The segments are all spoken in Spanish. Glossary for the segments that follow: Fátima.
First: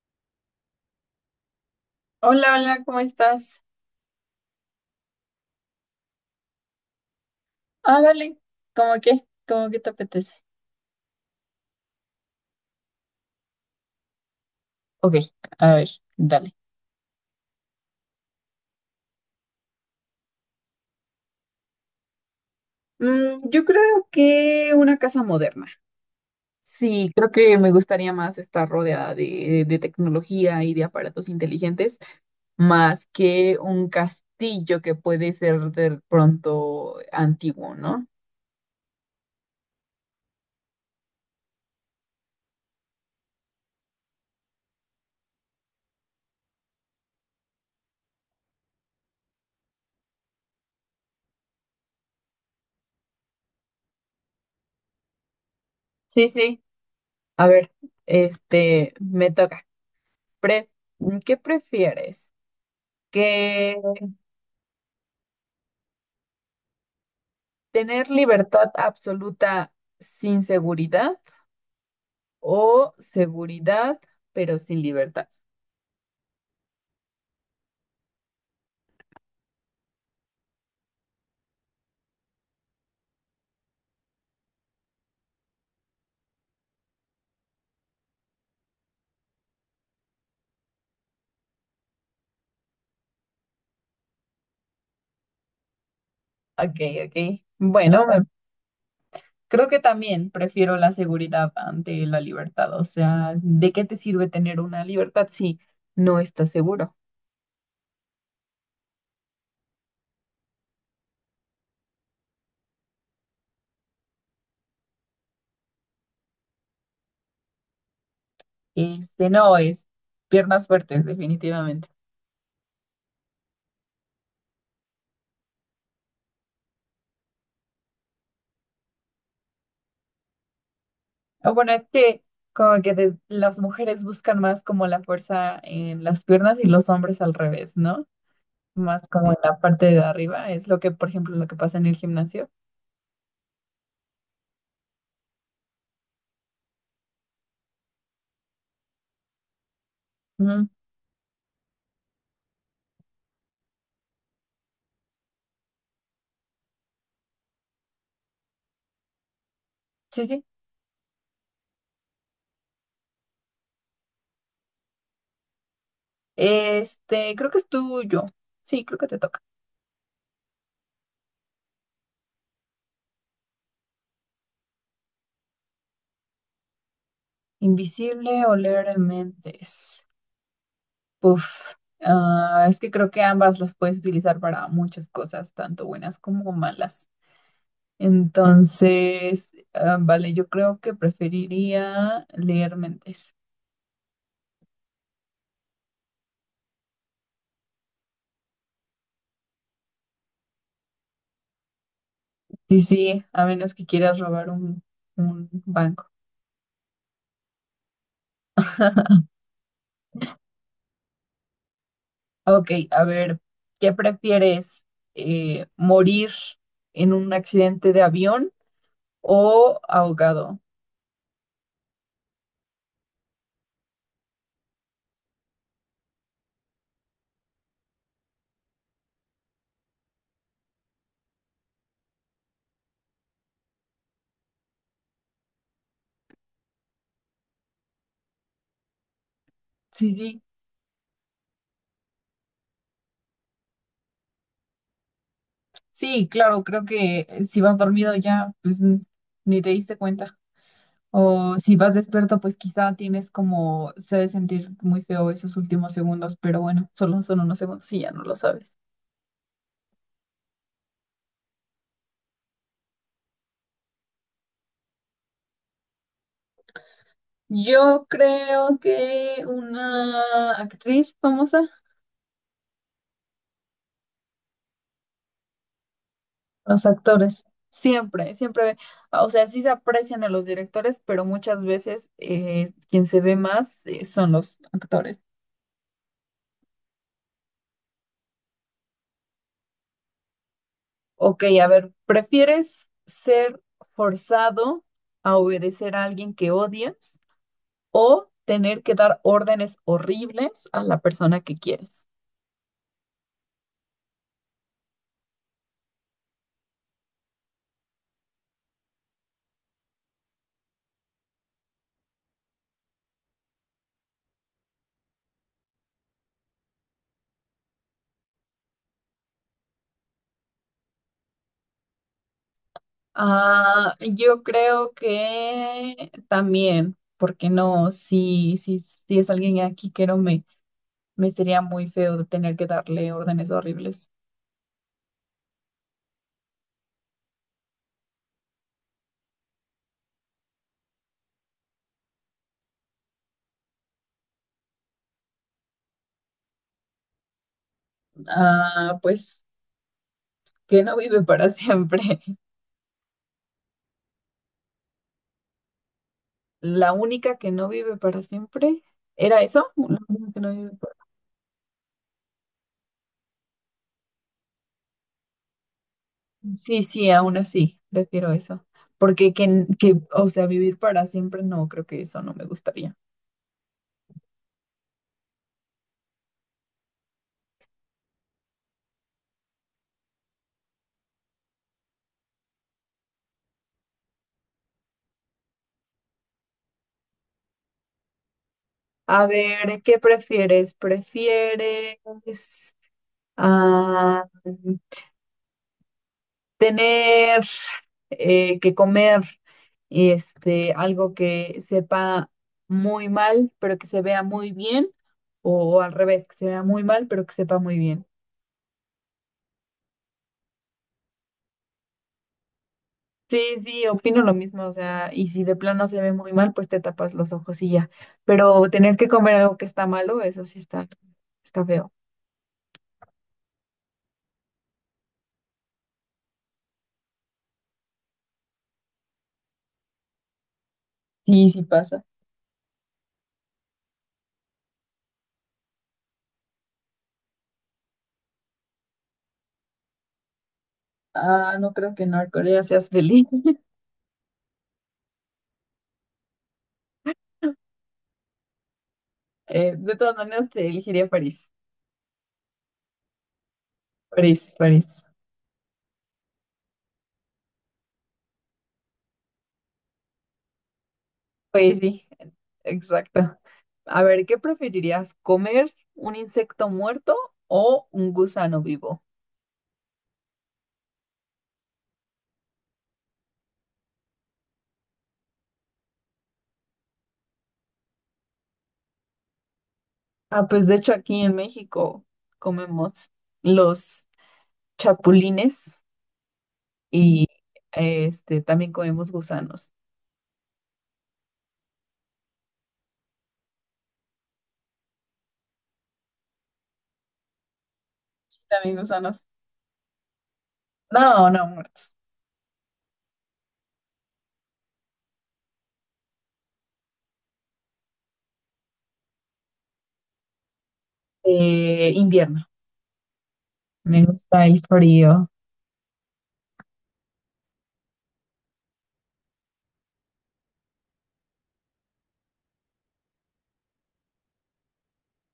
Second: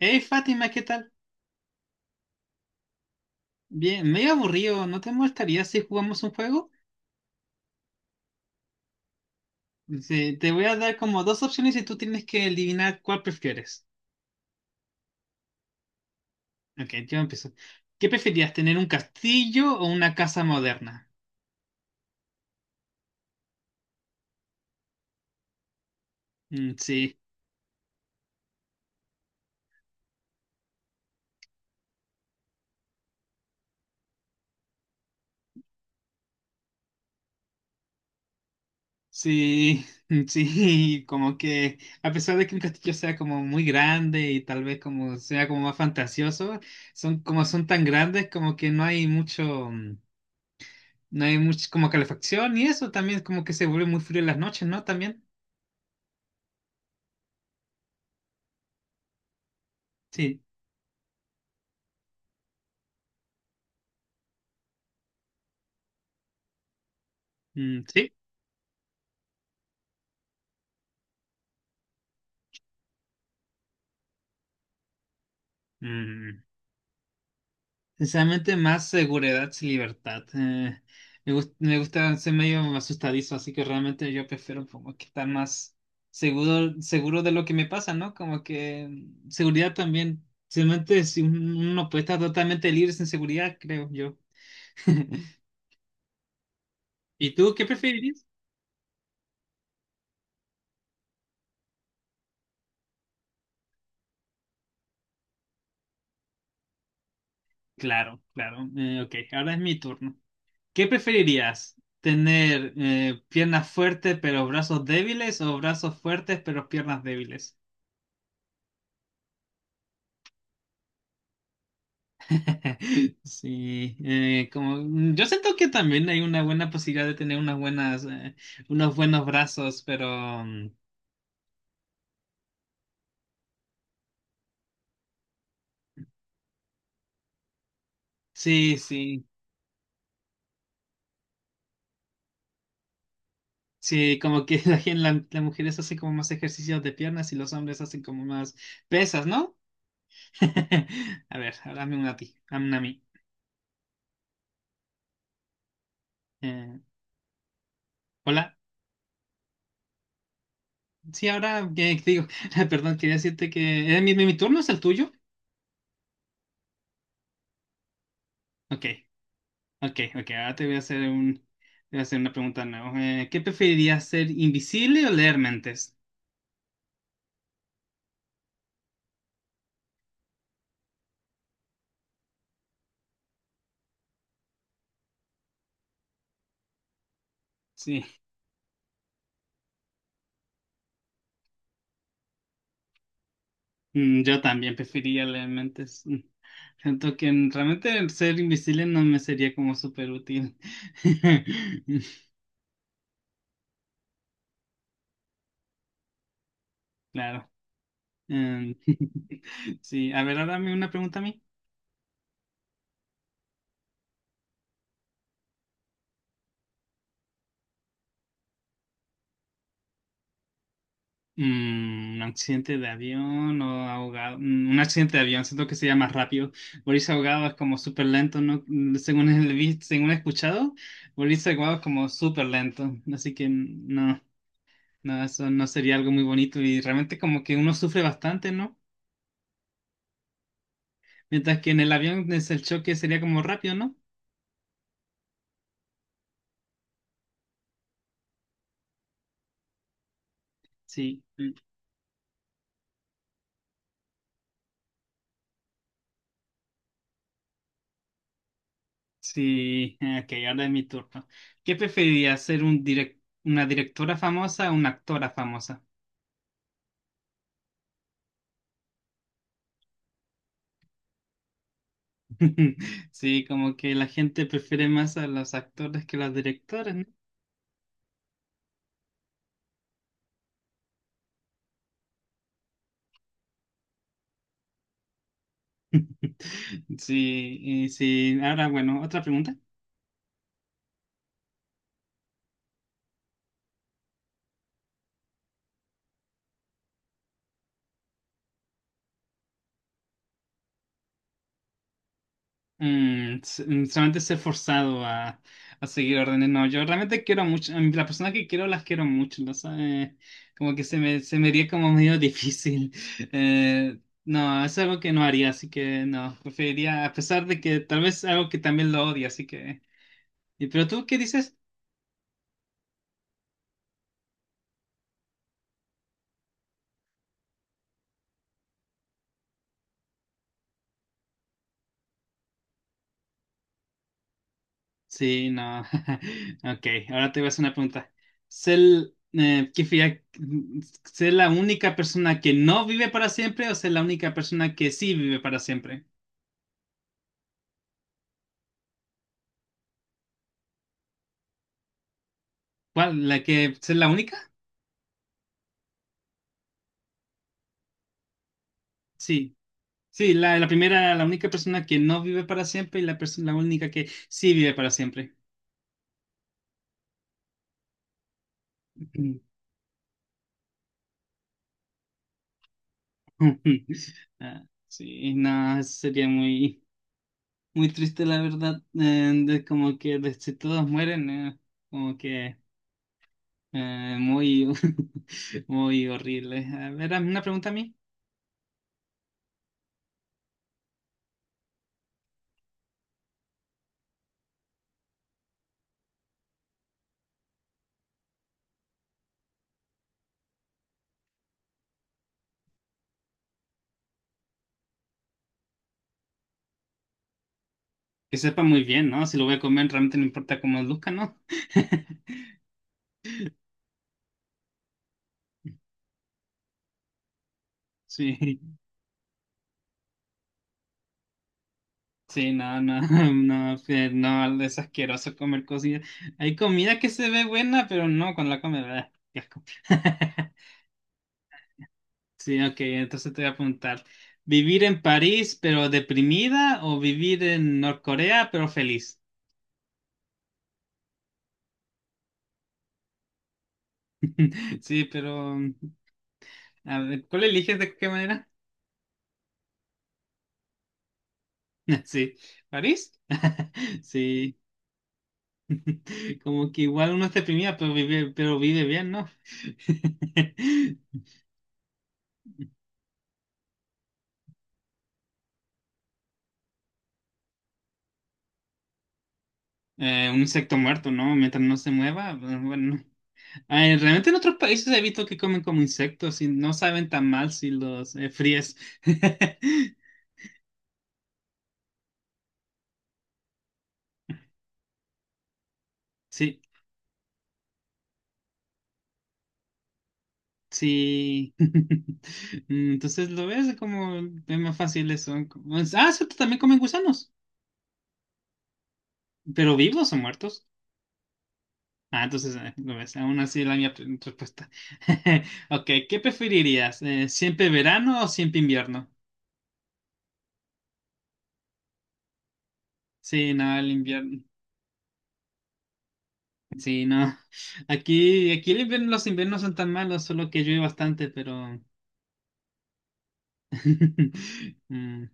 Hey Fátima, ¿qué tal? Hola, hola, ¿cómo estás? Bien, medio aburrido, ¿no te molestaría si jugamos un juego? Ah, vale. ¿Cómo qué? ¿Cómo que te apetece? Dice, te voy a dar como dos opciones y tú tienes que adivinar cuál prefieres. Ok, a ver, dale. Ok, yo empiezo. ¿Qué preferías, tener un castillo o una casa moderna? Yo creo que una casa moderna. Mm, Sí, sí, creo que me gustaría más estar rodeada de tecnología y de aparatos inteligentes, más que un castillo que puede ser de pronto antiguo, ¿no? sí, sí, como que a pesar de que un castillo sea como muy grande y tal vez como sea como más fantasioso, son como son tan grandes como que no hay mucho, no hay mucho como calefacción y eso también como que se vuelve muy frío en las noches, ¿no? También. Sí, sí. A ver, este, me toca. Sí, Pref- ¿Qué prefieres? Que sí. ¿Tener libertad absoluta sin seguridad o seguridad pero sin libertad? Mm, Sinceramente, más seguridad y libertad. Me gusta ser medio asustadizo, así que realmente yo prefiero como que estar más seguro, seguro de lo que me pasa, ¿no? Como que seguridad también. Simplemente si un- uno puede estar totalmente libre sin seguridad, creo yo. Ok, ok. ¿Y tú qué preferirías? Creo que también prefiero la seguridad ante la libertad. O sea, ¿de qué te sirve tener una libertad si no estás seguro? Claro, claro. Ok, ahora es mi turno. ¿Qué preferirías? ¿Tener piernas fuertes pero brazos débiles o brazos fuertes pero piernas débiles? Este no es piernas fuertes, definitivamente. Sí, como yo siento que también hay una buena posibilidad de tener unas buenas, unos buenos brazos, pero mm. O bueno, es que como que las mujeres buscan más como la fuerza en las piernas y los hombres al revés, ¿no? Sí, Más sí, como en la parte de arriba, es lo que, por ejemplo, lo que pasa en el gimnasio. sí, como que las mujeres hacen como más ejercicios de piernas y los hombres hacen como más pesas, ¿no? Ujú. A ver, ahora hazme una a ti, hazme una a mí. Eh, hola. Sí, sí. Sí, ahora que digo, perdón, quería decirte que mi turno es el tuyo. Este, creo que es tuyo. Sí, Ok, creo que te toca. ok, ok. Ahora te voy a hacer una pregunta nueva. ¿Qué preferirías ser invisible o leer mentes? ¿Invisible o leer mentes? Uf. Ah, es que creo que ambas las puedes utilizar para muchas cosas, tanto buenas como malas. Sí, Entonces, ah, vale, yo creo que preferiría leer mentes. Yo también preferiría leer mentes. Siento que realmente el ser invisible no me sería como súper útil. Sí, sí, a menos que quieras robar un banco. Claro. Em, sí, a ver, ahora me una pregunta a mí. Ok, a ver, ¿qué prefieres? ¿Morir en un accidente de avión o ahogado? Mm, un accidente de avión o ahogado. Mm, un accidente de avión, siento que sería más rápido. Morirse ahogado es como súper lento, ¿no? Según he visto, según he escuchado, morirse ahogado es como súper lento. Así que no, no, eso no sería algo muy bonito y realmente como que uno sufre bastante, ¿no? Sí, sí, Mientras que en el avión es el choque sería como rápido, ¿no? sí, claro, creo que si vas dormido ya, ni te diste cuenta. Sí, O si vas despierto, pues quizá tienes como, se ha de sentir muy feo esos últimos segundos, pero bueno, solo son unos segundos y ya no lo sabes. sí. Ok, ahora es mi turno. ¿Qué preferirías, ser una directora famosa o una actora famosa? Yo creo que una actriz famosa. Sí, como que la gente prefiere más a los actores que a los Los directores, ¿no? actores, siempre, siempre, o sea, sí se aprecian a los directores, pero muchas veces quien se ve más son los actores. Sí, y sí. Ahora, bueno, otra pregunta. Ok, a ver, ¿prefieres ser forzado a obedecer a alguien que odias o tener que dar órdenes horribles a la persona que quieres? Solamente a seguir órdenes. No, yo realmente quiero mucho, a mí las personas que quiero las quiero mucho, ¿no? ¿Sabes? Como que se me haría como medio difícil. Eh, no, es algo que no haría, así que no, preferiría, a pesar de que tal vez algo que también lo odia, así que... ¿Y pero tú qué dices? Ah, yo creo que también, porque no, si es alguien aquí que no me, me sería muy feo de tener que darle órdenes horribles. Sí, no. Ok, ahora te voy a hacer una pregunta. ¿Sé, el- qué fía- ¿sé la única persona que no vive para siempre o ser la única persona que sí vive para siempre? Ah, pues que no vive para siempre. ¿Cuál? ¿La que ser la única? La única que no vive para siempre, ¿era Sí. eso? La única Sí, que no la vive primera, la única persona que no vive para siempre y la única que sí vive para siempre. sí. Sí, aún así, prefiero eso. Porque o sea, vivir para siempre, no, creo que eso no me gustaría. Ah, sí, no, sería muy, muy triste la verdad, de como que si todos mueren, como que... muy, muy horrible. A ver, una pregunta a mí. A ver, ¿qué prefieres? ¿Prefieres ah, tener que comer este, algo que sepa muy mal, pero que se vea muy bien, o, al revés, que se vea muy mal, pero que sepa muy bien? Que sepa muy bien, ¿no? Si lo voy a comer, realmente no importa cómo luzca, ¿no? Sí, sí, opino lo mismo, o sea, y si de plano se ve muy mal, pues te tapas los ojos y ya. Sí, Pero tener que comer algo que está malo, eso sí está feo. sí, no, no, no, sí, no, es asqueroso comer cosas. Hay comida que se ve buena, pero no, cuando la comes, ah, qué asco. Sí, sí pasa. Sí, ok, entonces te voy a preguntar, ¿vivir en París pero deprimida o vivir en Norcorea pero feliz? Ah, no creo que en Corea seas feliz. Sí, pero, a ver, ¿cuál eliges de qué manera? De todas maneras, te elegiría París. Sí, ¿París? París, Sí, París. como que igual uno está deprimida, pero vive bien, ¿no? Pues sí, exacto. A ver, ¿qué preferirías? ¿Comer un insecto muerto o un gusano vivo? Un insecto muerto, ¿no? Mientras no se mueva, pues, bueno. Ay, realmente en otros países he visto que comen como insectos y no saben tan mal si los fríes. Ah, pues de hecho aquí en México comemos los chapulines Sí, y este también comemos gusanos. sí. Entonces lo ves como es más fácil eso. Como- es- Ah, cierto, también comen gusanos, También gusanos. pero vivos o muertos. No, no, muertos. Ah, entonces, no ves, aún así la mía respuesta. Ok, ¿qué preferirías? ¿Siempre verano o siempre invierno? Invierno. Sí, no, el Me invierno. gusta el frío. Sí, no. Aquí, aquí el invierno, los inviernos son tan malos, solo que llueve bastante, pero. Mm,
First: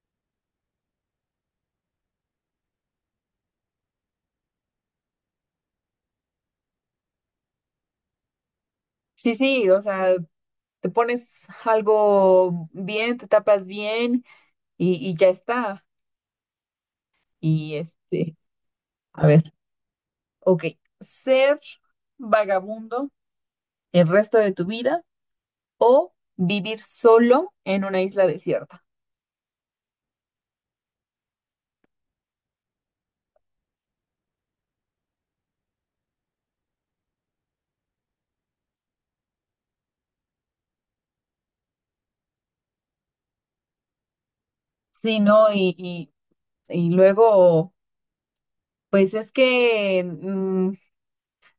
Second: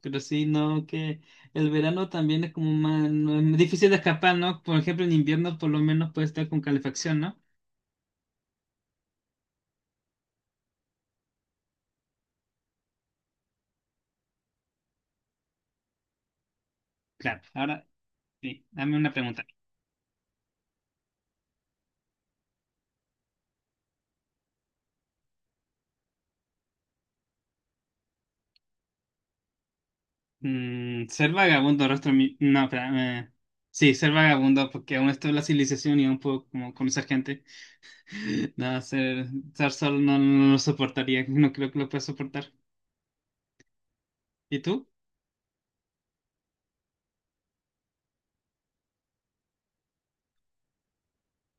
Pero sí, no, que el verano también es como más, no, es difícil de escapar, ¿no? Por ejemplo, en invierno por lo menos puede estar con calefacción, ¿no? Sí, sí, o sea, te pones algo bien, te tapas bien y ya está. Claro, Y ahora este, sí, dame una a pregunta. ver. Ok, ser vagabundo el resto de tu vida o vivir solo en una isla desierta. Mm, ser vagabundo rastro mi... No, espera. eh, Sí, ser vagabundo porque aún está la civilización y aún puedo como conocer gente. No, estar solo no, no lo soportaría. No creo que lo pueda soportar. ¿Y tú? Sí, ¿no? Y luego, pues es que,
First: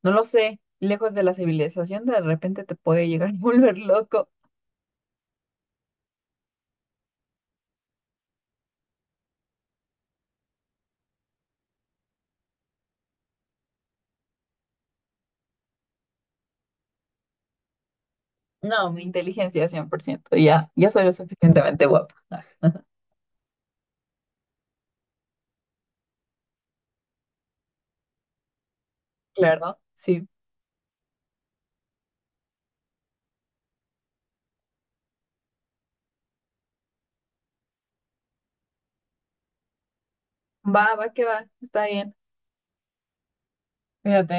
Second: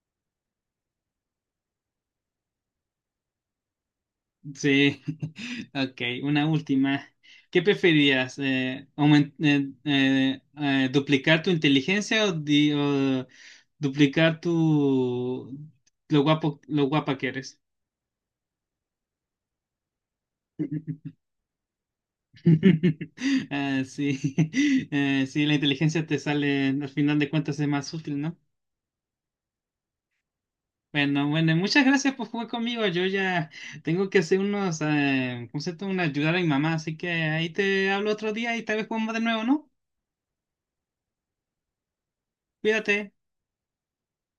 no lo sé, lejos de la civilización de repente te puede llegar a volver loco. Sí. Ok, una última. ¿Qué preferirías? ¿Duplicar tu inteligencia o, duplicar tu... lo guapa que eres? No, mi inteligencia cien por ciento. Ya, ya soy lo suficientemente guapa. Ah, sí, sí, la inteligencia te sale, al final de cuentas es más útil, ¿no? Claro, sí. Bueno, bueno, muchas gracias por jugar conmigo. Yo ya tengo que hacer unos, ¿cómo se llama? Una ayudar a mi mamá, así que ahí te hablo otro día y tal vez jugamos de nuevo, ¿no? Va, va que va, está bien. Cuídate. Fíjate,